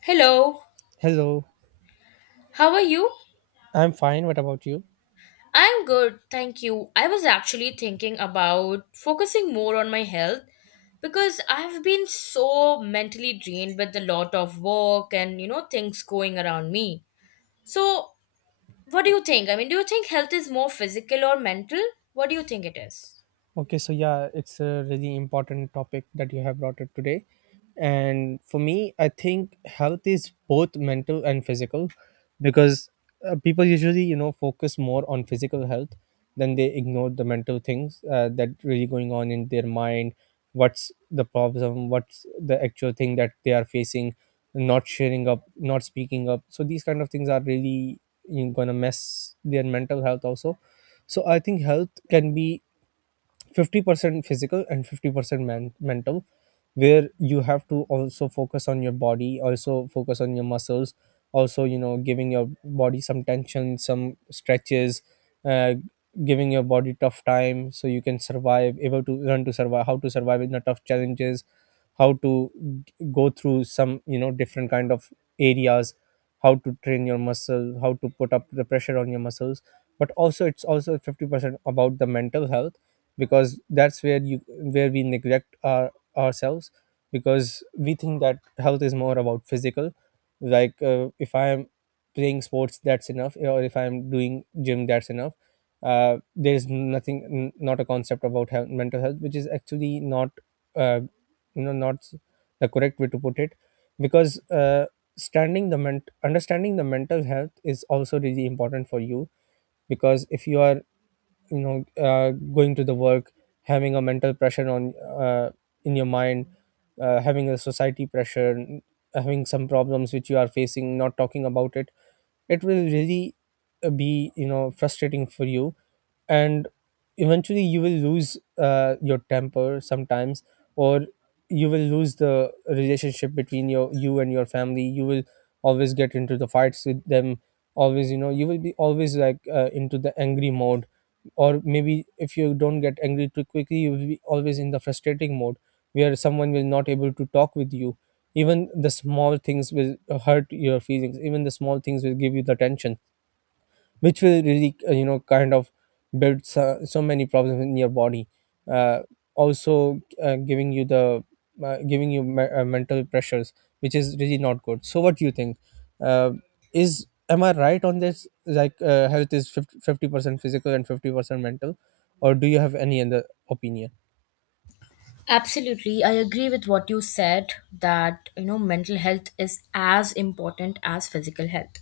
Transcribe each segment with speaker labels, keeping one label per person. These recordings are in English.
Speaker 1: Hello,
Speaker 2: Hello,
Speaker 1: how are you?
Speaker 2: I'm fine. What about you?
Speaker 1: I'm good, thank you. I was actually thinking about focusing more on my health because I've been so mentally drained with a lot of work and things going around me. So, what do you think? I mean, do you think health is more physical or mental? What do you think it is?
Speaker 2: Okay, so yeah, it's a really important topic that you have brought up today. And for me, I think health is both mental and physical because people usually, focus more on physical health than they ignore the mental things that really going on in their mind. What's the problem? What's the actual thing that they are facing? Not sharing up, not speaking up. So these kind of things are really, gonna mess their mental health also. So I think health can be 50% physical and 50% man mental, where you have to also focus on your body, also focus on your muscles, also, giving your body some tension, some stretches, uh, giving your body tough time so you can survive, able to learn to survive, how to survive in the tough challenges, how to g- go through some, different kind of areas, how to train your muscle, how to put up the pressure on your muscles. But also it's also 50% about the mental health, because that's where you where we neglect our ourselves, because we think that health is more about physical, like if I am playing sports, that's enough, or if I'm doing gym, that's enough. There's nothing, not a concept about health, mental health, which is actually not uh, you know not s- the correct way to put it, because understanding the mental health is also really important for you, because if you are, you know uh, going to the work, having a mental pressure on, uh, in your mind, having a society pressure, having some problems which you are facing, not talking about it, it will really, be, frustrating for you. And eventually you will lose, your temper sometimes, or you will lose the relationship between your, you and your family. You will always get into the fights with them, always, you will be always like, into the angry mode, or maybe if you don't get angry too quickly, you will be always in the frustrating mode, where someone will not able to talk with you. Even the small things will hurt your feelings, even the small things will give you the tension, which will really, kind of build so many problems in your body, uh, also giving you the giving you mental pressures, which is really not good. So what do you think, uh, is, am I right on this? Like health is 50% physical and 50% mental, or do you have any other opinion?
Speaker 1: Absolutely. I agree with what you said that, mental health is as important as physical health.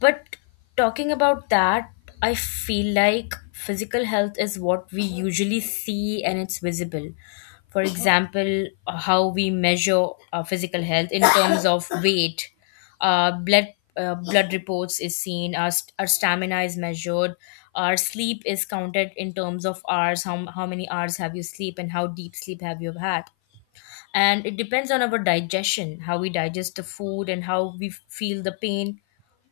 Speaker 1: But talking about that, I feel like physical health is what we usually see and it's visible. For example, how we measure our physical health in terms of weight, uh, blood blood reports is seen, our stamina is measured, our sleep is counted in terms of hours. How many hours have you sleep, and how deep sleep have you had? And it depends on our digestion, how we digest the food and how we feel the pain.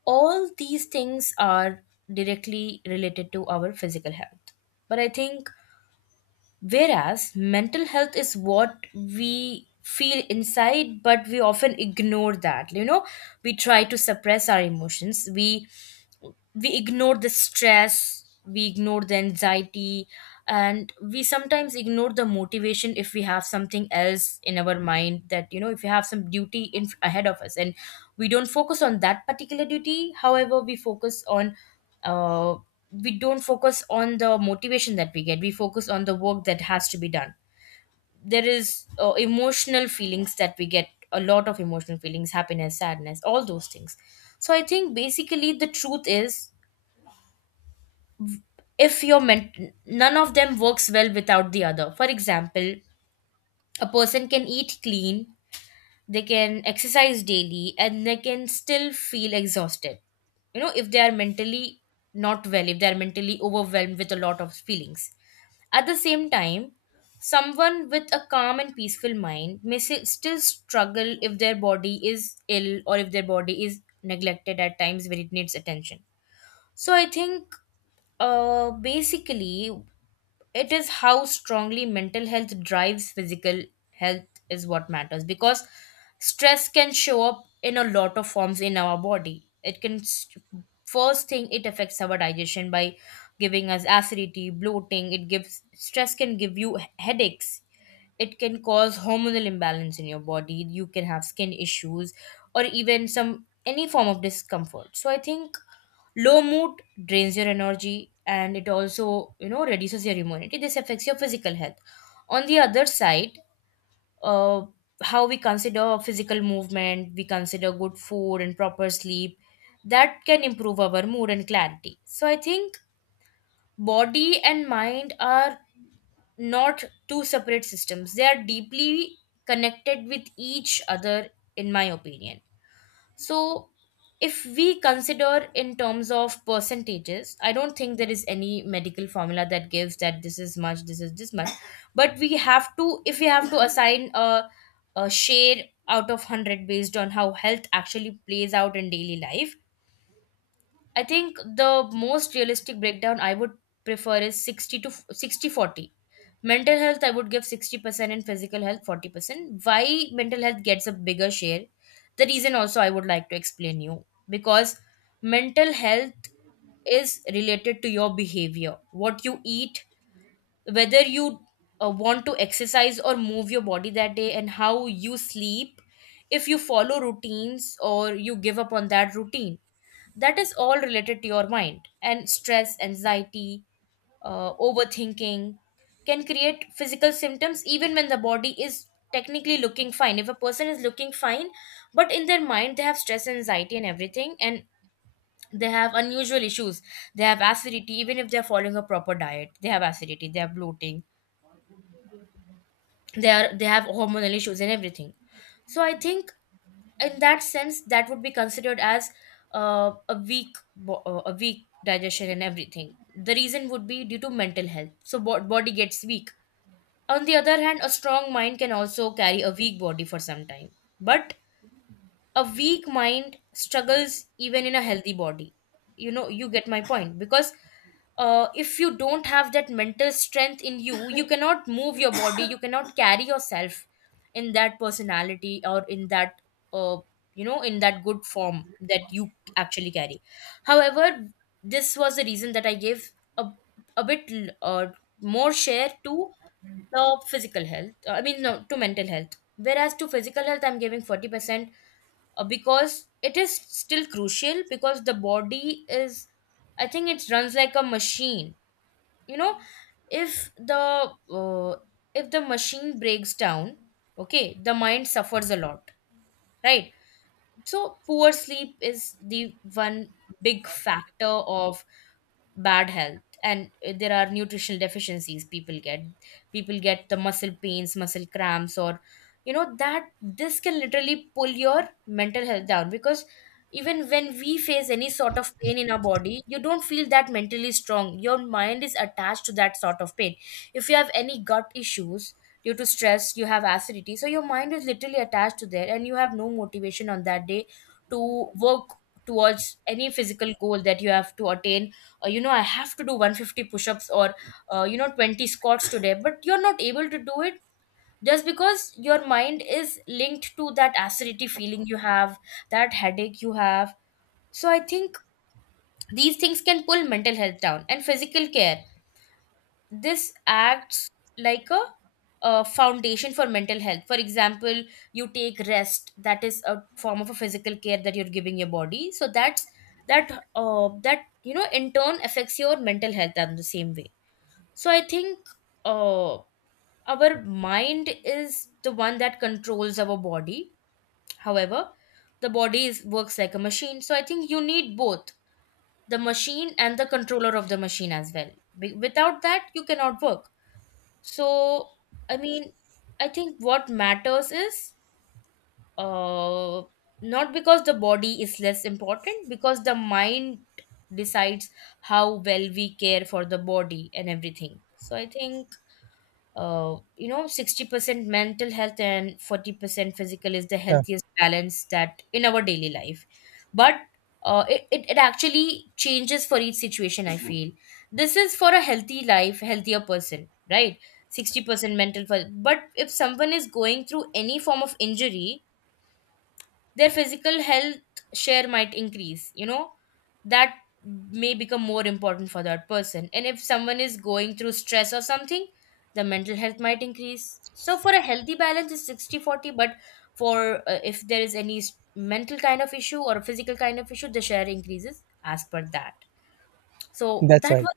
Speaker 1: All these things are directly related to our physical health. But I think, whereas mental health is what we feel inside, but we often ignore that. We try to suppress our emotions. We ignore the stress, we ignore the anxiety, and we sometimes ignore the motivation. If we have something else in our mind, that, if we have some duty in ahead of us, and we don't focus on that particular duty, however, uh, we don't focus on the motivation that we get, we focus on the work that has to be done. There is emotional feelings that we get, a lot of emotional feelings, happiness, sadness, all those things. So I think basically the truth is, if your ment- none of them works well without the other. For example, a person can eat clean, they can exercise daily, and they can still feel exhausted, if they are mentally not well, if they are mentally overwhelmed with a lot of feelings. At the same time, someone with a calm and peaceful mind may still struggle if their body is ill or if their body is neglected at times where it needs attention. So I think, basically, it is how strongly mental health drives physical health is what matters, because stress can show up in a lot of forms in our body. First thing, it affects our digestion by giving us acidity, bloating. It gives Stress can give you headaches, it can cause hormonal imbalance in your body, you can have skin issues, or even some any form of discomfort. So I think low mood drains your energy, and it also, reduces your immunity. This affects your physical health. On the other side, uh, how we consider physical movement, we consider good food and proper sleep, that can improve our mood and clarity. So I think body and mind are not two separate systems, they are deeply connected with each other, in my opinion. So, if we consider in terms of percentages, I don't think there is any medical formula that gives that this is much, this is this much. But if we have to assign a share out of 100 based on how health actually plays out in daily life, I think the most realistic breakdown I would prefer is 60 to 60-40. Mental health, I would give 60% and physical health 40%. Why mental health gets a bigger share? The reason also I would like to explain you, because mental health is related to your behavior, what you eat, whether you want to exercise or move your body that day, and how you sleep. If you follow routines or you give up on that routine, that is all related to your mind. And stress, anxiety, overthinking can create physical symptoms even when the body is technically looking fine. If a person is looking fine but in their mind they have stress, anxiety and everything, and they have unusual issues, they have acidity, even if they are following a proper diet. They have acidity, they have bloating, they have hormonal issues and everything. So I think in that sense, that would be considered as a weak digestion and everything. The reason would be due to mental health, so body gets weak. On the other hand, a strong mind can also carry a weak body for some time, but a weak mind struggles even in a healthy body. You know, you get my point, because if you don't have that mental strength in you, you cannot move your body, you cannot carry yourself in that personality or in that, uh, in that good form that you actually carry. However, this was the reason that I gave a bit, more share to the physical health. I mean, no, to mental health, whereas to physical health I'm giving 40%. Because it is still crucial, because the body is, I think, it runs like a machine. You know, if the machine breaks down, okay, the mind suffers a lot, right? So poor sleep is the one big factor of bad health. And there are nutritional deficiencies people get. People get the muscle pains, muscle cramps, or, that this can literally pull your mental health down, because even when we face any sort of pain in our body, you don't feel that mentally strong, your mind is attached to that sort of pain. If you have any gut issues due to stress, you have acidity, so your mind is literally attached to there, and you have no motivation on that day to work towards any physical goal that you have to attain. I have to do 150 push-ups or 20 squats today, but you're not able to do it just because your mind is linked to that acidity feeling you have, that headache you have. So I think these things can pull mental health down. And physical care, this acts like a foundation for mental health. For example, you take rest. That is a form of a physical care that you're giving your body. So that's that that you know in turn affects your mental health in the same way. So I think, uh, our mind is the one that controls our body. However, the body is, works like a machine. So I think you need both the machine and the controller of the machine as well. Without that, you cannot work. So, I mean, I think what matters is, uh, not because the body is less important, because the mind decides how well we care for the body and everything. So I think, 60% mental health and 40% physical is the
Speaker 2: Yeah,
Speaker 1: healthiest balance that in our daily life. But it actually changes for each situation, I feel. This is for a healthy life, healthier person, right? 60% mental, for but if someone is going through any form of injury, their physical health share might increase, that may become more important for that person. And if someone is going through stress or something, the mental health might increase. So for a healthy balance is 60-40. But for if there is any mental kind of issue or a physical kind of issue, the share increases as per that. So
Speaker 2: that's
Speaker 1: that
Speaker 2: right.
Speaker 1: was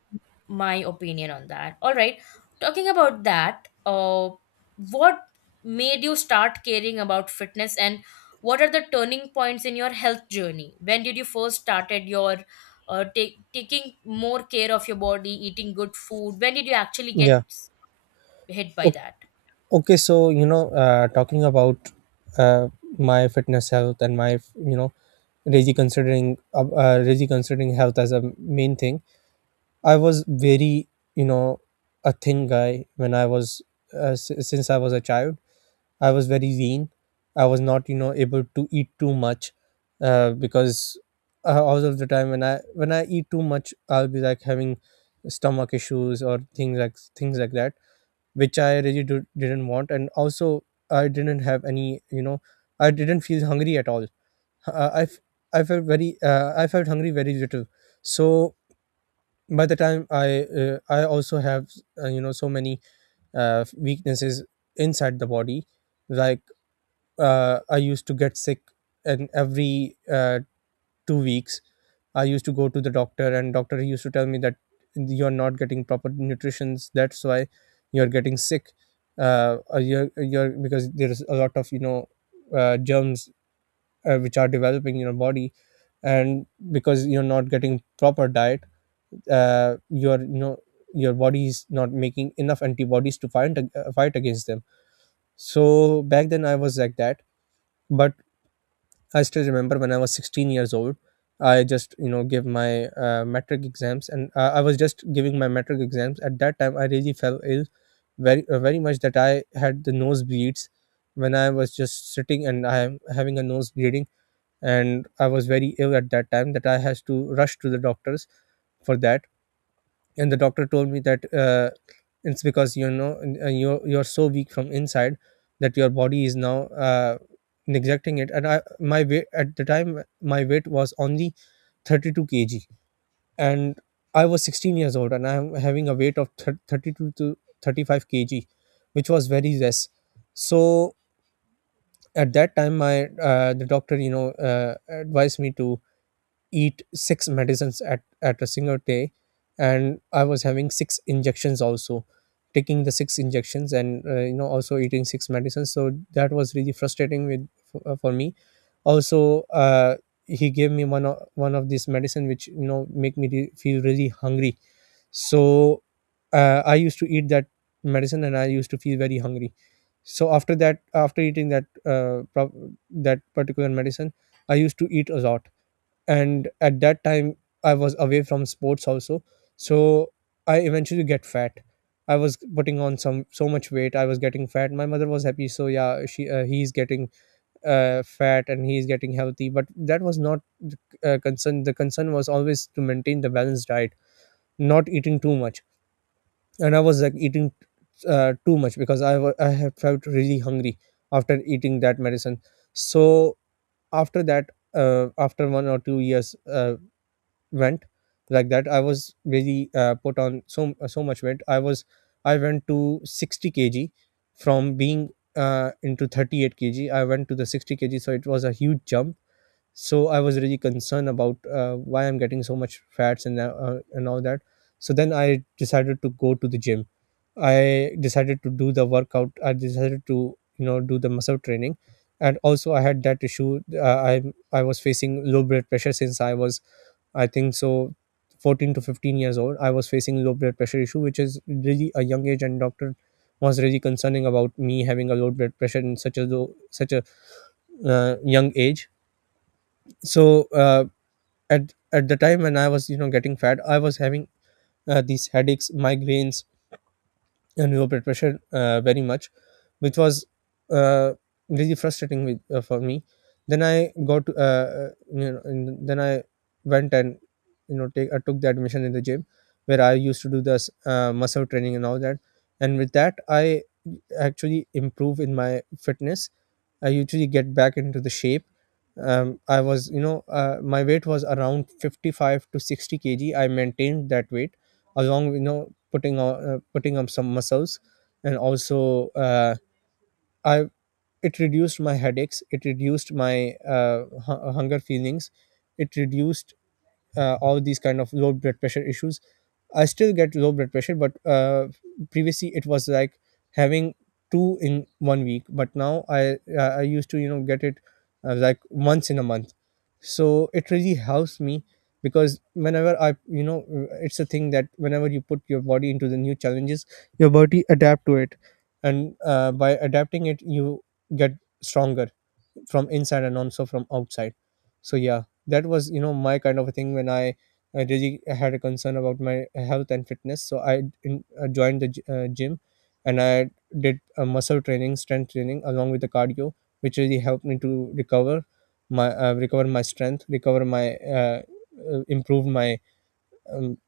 Speaker 1: my opinion on that. All right, talking about that, what made you start caring about fitness, and what are the turning points in your health journey? When did you first started taking more care of your body, eating good food? When did you actually get
Speaker 2: Yeah.
Speaker 1: hit by
Speaker 2: Okay.
Speaker 1: that?
Speaker 2: Okay, so talking about uh, my fitness health and my, really considering health as a main thing. I was very, you know a thin guy when I was, since I was a child. I was very lean, I was not, able to eat too much, because all of the time when I eat too much, I'll be like having stomach issues, or things like that, which I really didn't want. And also, I didn't have any, I didn't feel hungry at all. Uh, I, f- I felt very, I felt hungry very little. So by the time I also have, so many weaknesses inside the body. Like, I used to get sick in every, 2 weeks. I used to go to the doctor, and doctor he used to tell me that you're not getting proper nutrition, that's why you're getting sick, or you're, because there's a lot of, germs which are developing in your body, and because you're not getting proper diet, your, your body is not making enough antibodies to fight, fight against them. So back then I was like that. But I still remember, when I was 16 years old, I just, gave my metric exams, and I was just giving my metric exams. At that time, I really fell ill very, very much, that I had the nosebleeds when I was just sitting and I am having a nose bleeding. And I was very ill at that time that I had to rush to the doctors for that. And the doctor told me that, it's because, you're so weak from inside, that your body is now, neglecting it. And I my weight at the time my weight was only 32 kg, and I was 16 years old, and I'm having a weight of 32 to 35 kg, which was very less. So at that time, my, the doctor, uh, advised me to eat six medicines at a single day. And I was having six injections also, taking the six injections, and also eating six medicines. So that was really frustrating with, for me. Also, he gave me one of these medicine, which, make me feel really hungry. So I used to eat that medicine, and I used to feel very hungry. So after that, after eating that, that particular medicine, I used to eat a lot. And at that time, I was away from sports also. So I eventually get fat. I was putting on some so much weight, I was getting fat. My mother was happy, so yeah, she he's getting, fat, and he's getting healthy. But that was not the, concern. The concern was always to maintain the balanced diet, not eating too much. And I was like eating too much, because I had felt really hungry after eating that medicine. So after that, after 1 or 2 years, went like that. I was very, put on so much weight. I went to 60 kg from being, into 38 kg, I went to the 60 kg. So it was a huge jump. So I was really concerned about, why I'm getting so much fats, and all that. So then I decided to go to the gym. I decided to do the workout. I decided to, do the muscle training. And also, I had that issue. I was facing low blood pressure since I was, I think so, 14 to 15 years old. I was facing low blood pressure issue, which is really a young age, and doctor was really concerning about me having a low blood pressure in such a such a, young age. So at the time when I was, getting fat, I was having these headaches, migraines, and we were peer pressured, very much, which was, uh, really frustrating with, for me. Then I got, and then I went and, you know take I took the admission in the gym, where I used to do this, muscle training and all that, and with that, I actually improve in my fitness, I usually get back into the shape. I was, my weight was around 55 to 60 kg. I maintained that weight along, with, putting on, putting up some muscles. And also, I it reduced my headaches. It reduced my hunger feelings. It reduced all these kind of low blood pressure issues. I still get low blood pressure, but, previously it was like having two in 1 week. But now I used to, get it, like once in a month. So it really helps me, because whenever I, it's a thing that whenever you put your body into the new challenges, your body adapt to it, and, by adapting it, you get stronger from inside and also from outside. So yeah, that was, my kind of a thing. When I really had a concern about my health and fitness, so joined the gym, and I did a muscle training, strength training along with the cardio, which really helped me to recover my, recover my strength, recover my, improve my, um,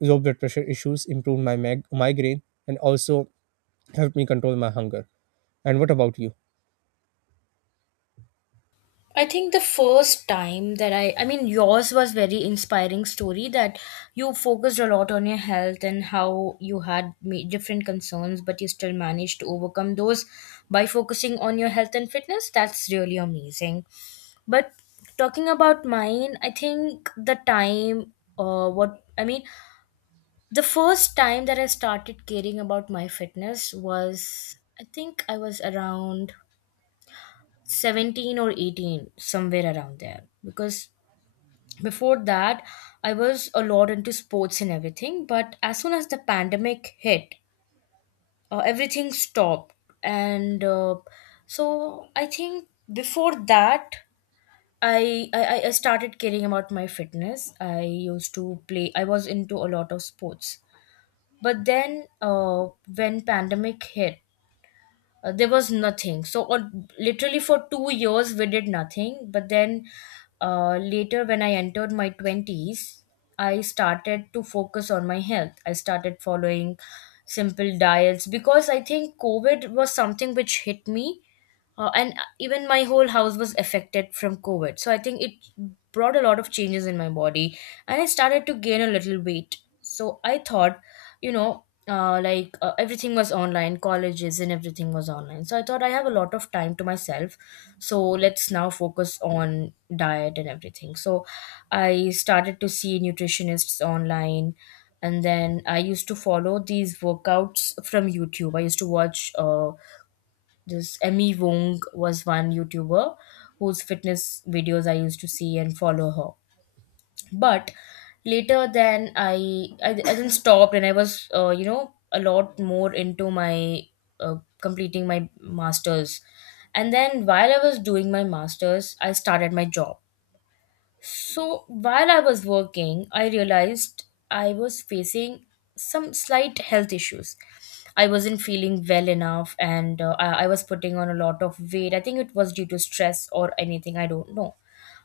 Speaker 2: low blood pressure issues, improve my migraine, and also helped me control my hunger. And what about you?
Speaker 1: I think the first time that I mean, yours was very inspiring story, that you focused a lot on your health and how you had different concerns, but you still managed to overcome those by focusing on your health and fitness. That's really amazing. But talking about mine, I think, what I mean, the first time that I started caring about my fitness was, I think I was around 17 or 18, somewhere around there, because before that I was a lot into sports and everything. But as soon as the pandemic hit, everything stopped. And so I think before that, I started caring about my fitness. I used to play, I was into a lot of sports, but then, when pandemic hit, there was nothing. So on, literally for 2 years we did nothing. But then, later, when I entered my twenties, I started to focus on my health. I started following simple diets because I think COVID was something which hit me, and even my whole house was affected from COVID. So I think it brought a lot of changes in my body, and I started to gain a little weight. So I thought, like everything was online, colleges and everything was online, so I thought I have a lot of time to myself, so let's now focus on diet and everything. So I started to see nutritionists online, and then I used to follow these workouts from YouTube. I used to watch, this Emmy Wong was one YouTuber whose fitness videos I used to see and follow her. But later then I then stopped and I was, a lot more into my uh, completing my masters. And then while I was doing my masters, I started my job. So while I was working, I realized I was facing some slight health issues. I wasn't feeling well enough, and I was putting on a lot of weight. I think it was due to stress or anything, I don't know.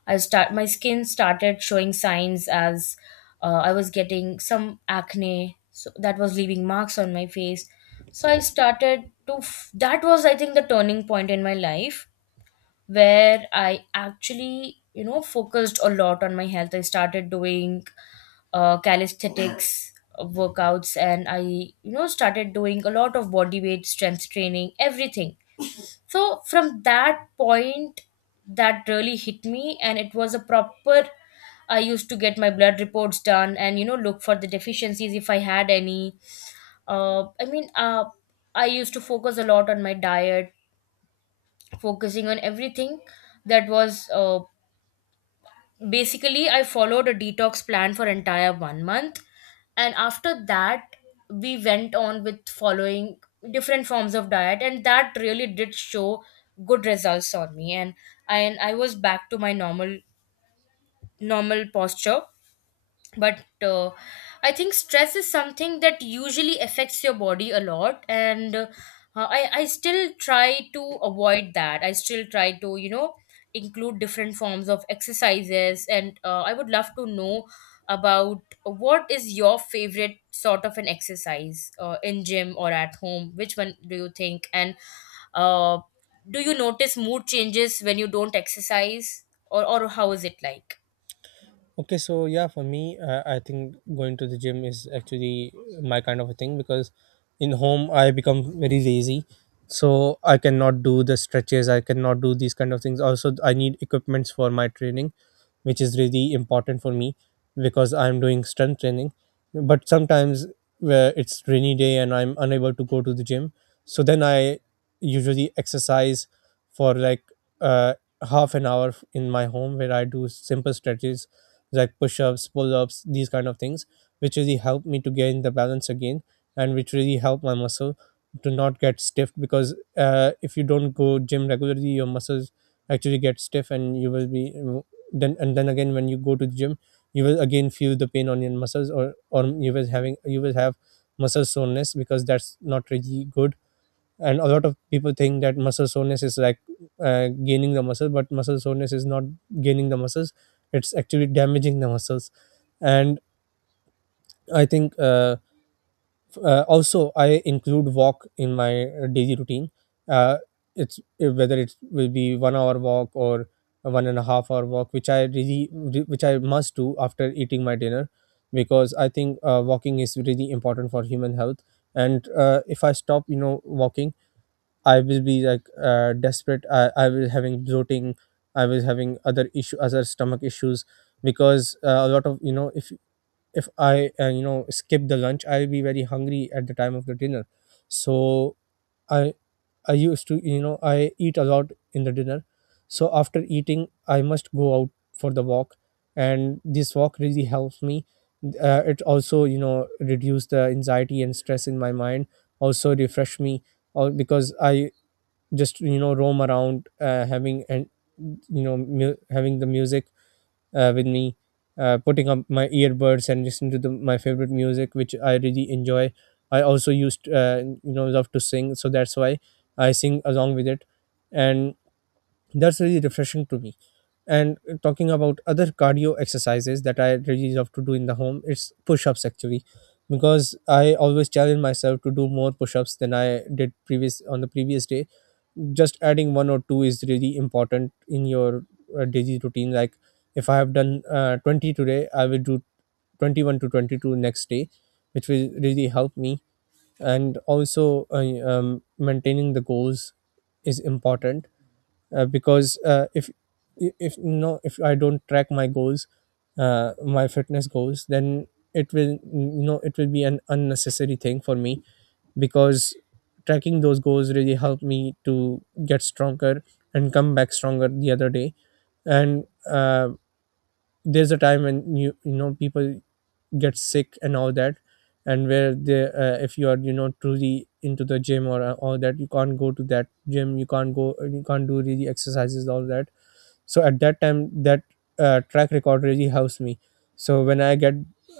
Speaker 1: I start My skin started showing signs as I was getting some acne, so that was leaving marks on my face. So I started to f- That was, I think, the turning point in my life where I actually, focused a lot on my health. I started doing calisthenics workouts, and I, started doing a lot of body weight, strength training, everything. So from that point, that really hit me, and it was a proper. I used to get my blood reports done and, look for the deficiencies if I had any. I mean, I used to focus a lot on my diet, focusing on everything that was, basically I followed a detox plan for entire one month. And after that, we went on with following different forms of diet, and that really did show good results on me, and I was back to my normal posture. But I think stress is something that usually affects your body a lot. And I still try to avoid that. I still try to, include different forms of exercises. And I would love to know about, what is your favorite sort of an exercise, in gym or at home? Which one do you think? And uh, do you notice mood changes when you don't exercise, or how is it like?
Speaker 2: Okay, so yeah, for me, I think going to the gym is actually my kind of a thing, because in home I become very lazy, so I cannot do the stretches. I cannot do these kind of things. Also, I need equipments for my training, which is really important for me because I'm doing strength training. But sometimes where it's rainy day and I'm unable to go to the gym, so then I usually exercise for like uh, half an hour in my home, where I do simple stretches like push-ups, pull-ups, these kind of things, which really helped me to gain the balance again, and which really helped my muscle to not get stiff, because if you don't go gym regularly, your muscles actually get stiff, and you will be, then and then again, when you go to the gym, you will again feel the pain on your muscles, or you will have muscle soreness, because that's not really good. And a lot of people think that muscle soreness is like gaining the muscle, but muscle soreness is not gaining the muscles, it's actually damaging the muscles. And I think also I include walk in my daily routine. Uh, it's uh, whether it will be one hour walk or a one and a half hour walk, which I really, which I must do after eating my dinner, because I think walking is really important for human health. And if I stop, walking, I will be like desperate. I was having bloating. I was having other issue, other stomach issues, because a lot of, if I skip the lunch, I'll be very hungry at the time of the dinner. So I I used to, I eat a lot in the dinner. So after eating, I must go out for the walk, and this walk really helps me. It also, reduce the anxiety and stress in my mind. Also refresh me, or because I just, roam around, having, and, having the music with me, putting up my earbuds and listening to the, my favorite music, which I really enjoy. I also used, love to sing, so that's why I sing along with it. And that's really refreshing to me. And talking about other cardio exercises that I really love to do in the home, it's push-ups actually, because I always challenge myself to do more push-ups than I did previous, on the previous day. Just adding one or two is really important in your daily routine. Like if I have done 20 today, I will do 21 to 22 next day, which will really help me. And also maintaining the goals is important, because if I don't track my goals, my fitness goals, then it will, it will be an unnecessary thing for me, because tracking those goals really helped me to get stronger and come back stronger the other day. And there's a time when people get sick and all that, and where they, if you are, truly into the gym, or all that, you can't go to that gym, you can't go, you can't do really exercises, all that. So at that time, that track record really helps me. So when I get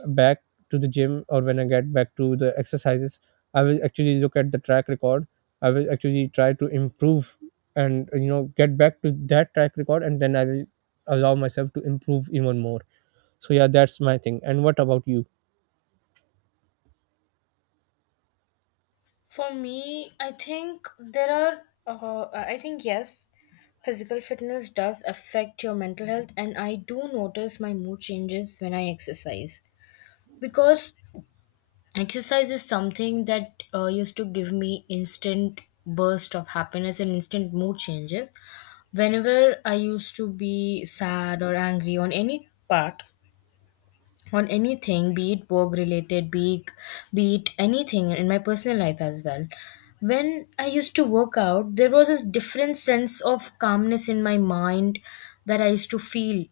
Speaker 2: back to the gym, or when I get back to the exercises, I will actually look at the track record, I will actually try to improve, and, get back to that track record. And then I will allow myself to improve even more. So yeah, that's my thing. And what about you?
Speaker 1: For me, I think there are, I think, yes, physical fitness does affect your mental health, and I do notice my mood changes when I exercise, because exercise is something that used to give me instant burst of happiness and instant mood changes. Whenever I used to be sad or angry on any part, on anything, be it work related, be it anything in my personal life as well. When I used to work out, there was a different sense of calmness in my mind that I used to feel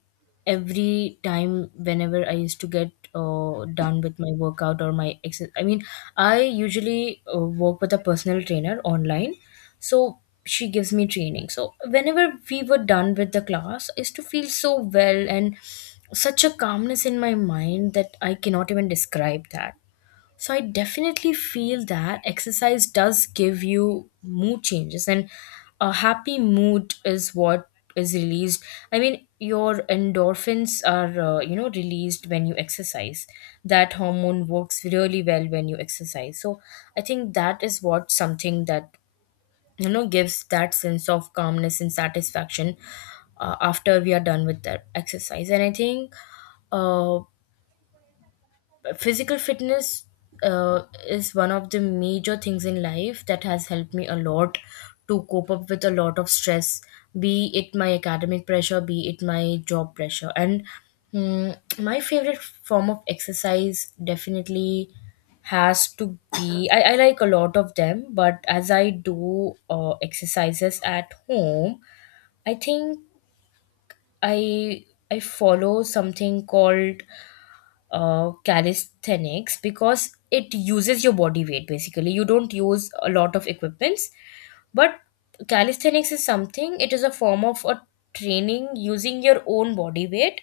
Speaker 1: every time whenever I used to get done with my workout or my exercise. I mean, I usually work with a personal trainer online, so she gives me training. So whenever we were done with the class, I used to feel so well and such a calmness in my mind that I cannot even describe that. So I definitely feel that exercise does give you mood changes, and a happy mood is what is released. I mean, your endorphins are, released when you exercise. That hormone works really well when you exercise. So I think that is what something that, gives that sense of calmness and satisfaction after we are done with the exercise. And I think, uh, physical fitness uh, is one of the major things in life that has helped me a lot to cope up with a lot of stress, be it my academic pressure, be it my job pressure. And my favorite form of exercise definitely has to be, I like a lot of them. But as I do exercises at home, I think i I follow something called calisthenics because it uses your body weight. Basically, you don't use a lot of equipments. But calisthenics is something, it is a form of a training using your own body weight,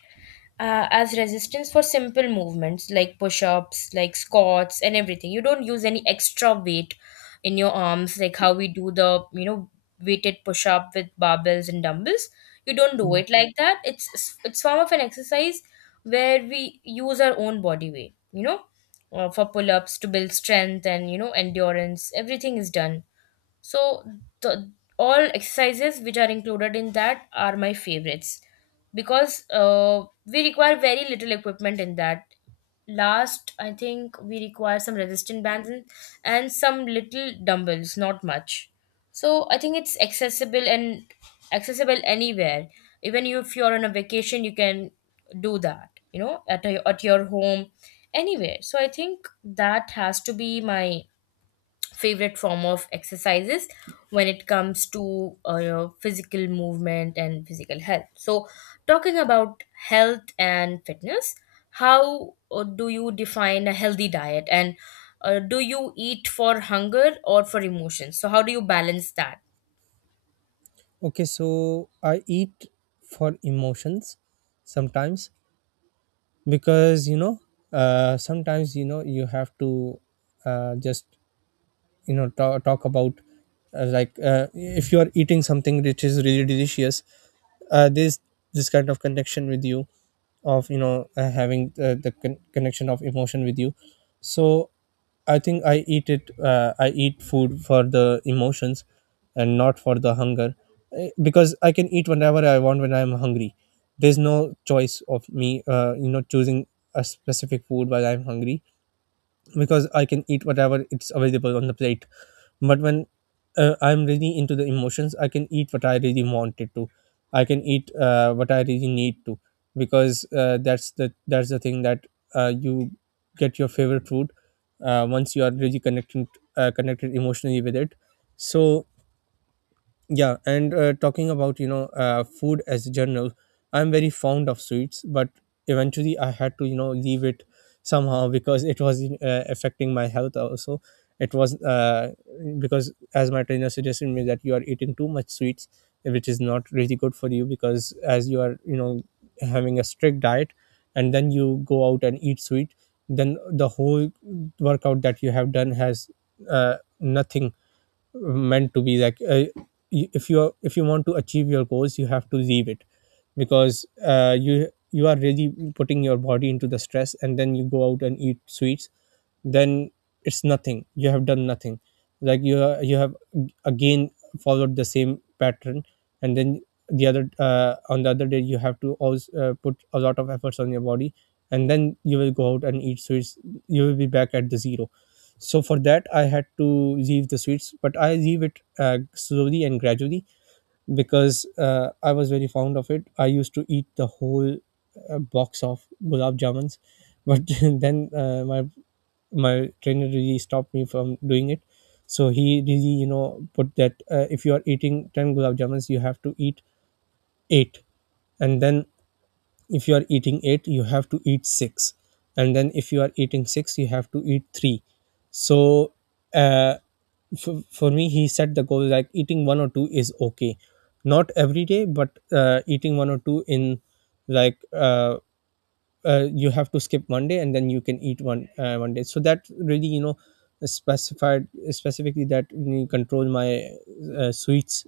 Speaker 1: as resistance for simple movements like push ups, like squats, and everything. You don't use any extra weight in your arms, like how we do the, weighted push up with barbells and dumbbells. You don't do
Speaker 2: Yeah.
Speaker 1: it like that. It's form of an exercise where we use our own body weight, for pull ups to build strength and, endurance. Everything is done. So the all exercises which are included in that are my favorites, because we require very little equipment in that. Last, I think we require some resistant bands, and some little dumbbells, not much. So I think it's accessible, and accessible anywhere. Even if you're on a vacation, you can do that. At at your home, anywhere. So I think that has to be my favorite form of exercises when it comes to physical movement and physical health. So, talking about health and fitness, how do you define a healthy diet, and do you eat for hunger or for emotions? So how do you balance that?
Speaker 2: Okay, so I eat for emotions sometimes, because, sometimes, you have to, just, you know ta talk about, like, if you are eating something which is really delicious, this, this kind of connection with you, of, having, the, connection of emotion with you. So I think I eat it, I eat food for the emotions, and not for the hunger. Eh, because I can eat whenever I want when I'm hungry. There's no choice of me, choosing a specific food while I'm hungry, because I can eat whatever it's available on the plate. But when, I'm really into the emotions, I can eat what I really wanted to. I can eat, what I really need to, because, that's the thing that, you get your favorite food, once you are really connecting, connected emotionally with it. So yeah. And, talking about, food as a general, I'm very fond of sweets, but eventually I had to, leave it somehow, because it was, affecting my health also. It was, because as my trainer suggested me that you are eating too much sweets, which is not really good for you, because as you are, having a strict diet, and then you go out and eat sweet, then the whole workout that you have done has, nothing, meant to be like, if you are, if you want to achieve your goals, you have to leave it, because, you are really putting your body into the stress, and then you go out and eat sweets, then it's nothing, you have done nothing. Like you have again followed the same pattern. And then the other, on the other day, you have to also, put a lot of efforts on your body, and then you will go out and eat sweets, you will be back at the zero. So for that, I had to leave the sweets, but I leave it, slowly and gradually, because, I was very fond of it. I used to eat the whole box of gulab jamuns, but then, my trainer really stopped me from doing it. So he really, put that, if you are eating 10 gulab jamuns, you have to eat 8. And then if you are eating 8, you have to eat 6. And then if you are eating 6, you have to eat 3. So, uh, for me, he set the goal, like eating one or two is okay, not every day, but, eating one or two in, like, you have to skip one day, and then you can eat one one day. So that really, specified, specifically, that you control my, sweets,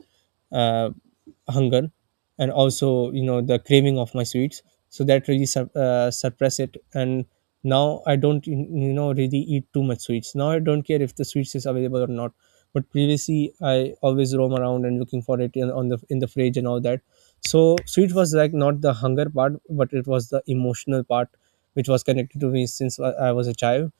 Speaker 2: uh, hunger, and also, the craving of my sweets. So that really suppress it. And now I don't, really eat too much sweets. Now I don't care if the sweets is available or not. But previously, I always roam around and looking for it, in the fridge and all that. So sweet was like not the hunger part, but it was the emotional part, which was connected to me since I was a child.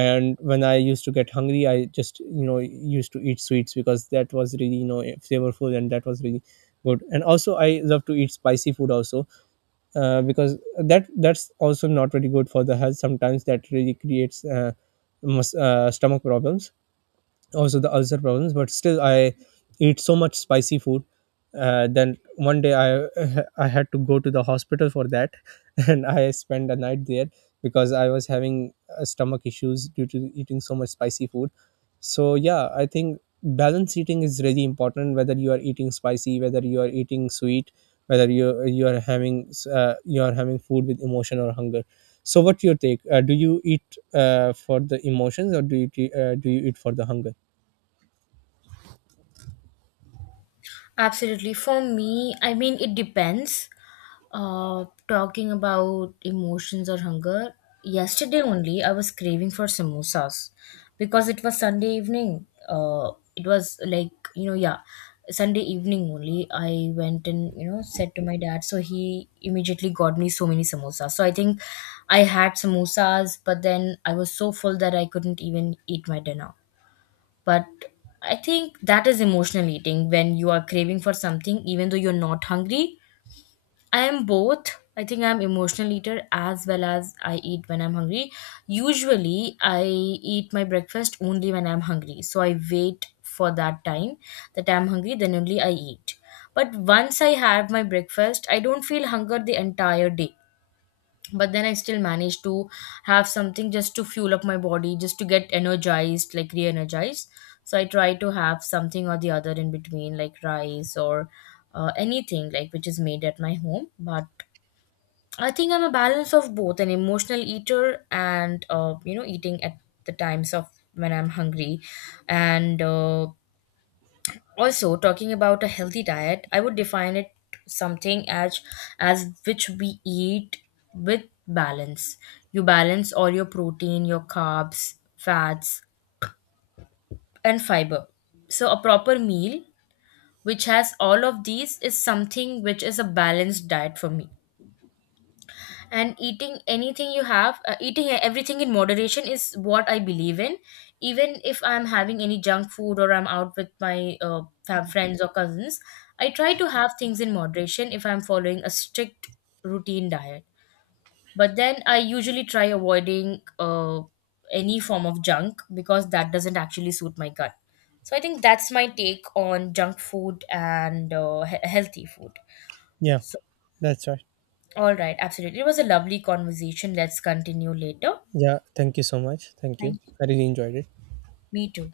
Speaker 2: And when I used to get hungry, I just, used to eat sweets, because that was really, flavorful, and that was really good. And also I love to eat spicy food also, because that, that's also not really good for the health. Sometimes that really creates, stomach problems, also the ulcer problems, but still I eat so much spicy food. Then one day I I had to go to the hospital for that, and I spent the night there, because I was having, stomach issues due to eating so much spicy food. So yeah, I think balanced eating is really important, whether you are eating spicy, whether you are eating sweet, whether you are having, you are having food with emotion or hunger. So what's your take? Do you eat, for the emotions, or do you, do you eat for the hunger?
Speaker 1: Absolutely. For me, I mean, it depends. Talking about emotions or hunger, yesterday only I was craving for samosas because it was Sunday evening. It was like, yeah, Sunday evening only. I went and, said to my dad. So he immediately got me so many samosas. So I think I had samosas, but then I was so full that I couldn't even eat my dinner. But I think that is emotional eating, when you are craving for something even though you're not hungry. I am both. I think I'm emotional eater as well as I eat when I'm hungry. Usually I eat my breakfast only when I'm hungry. So I wait for that time that I'm hungry, then only I eat. But once I have my breakfast, I don't feel hunger the entire day, but then I still managed to have something just to fuel up my body, just to get energized, like re-energized. So I try to have something or the other in between, like rice or anything like which is made at my home. But I think I'm a balance of both, an emotional eater and, eating at the times of when I'm hungry. And also, talking about a healthy diet, I would define it something as which we eat with balance. You balance all your protein, your carbs, fats, and fiber. So a proper meal which has all of these is something which is a balanced diet for me. And eating anything, you have eating everything in moderation is what I believe in. Even if I'm having any junk food or I'm out with my friends or cousins, I try to have things in moderation if I'm following a strict routine diet. But then I usually try avoiding any form of junk because that doesn't actually suit my gut. So I think that's my take on junk food and healthy food.
Speaker 2: Yeah, that's right.
Speaker 1: All right, absolutely. It was a lovely conversation. Let's continue later.
Speaker 2: Yeah, thank you so much. Thank you.
Speaker 1: Thank
Speaker 2: I
Speaker 1: you.
Speaker 2: really enjoyed it.
Speaker 1: Me too.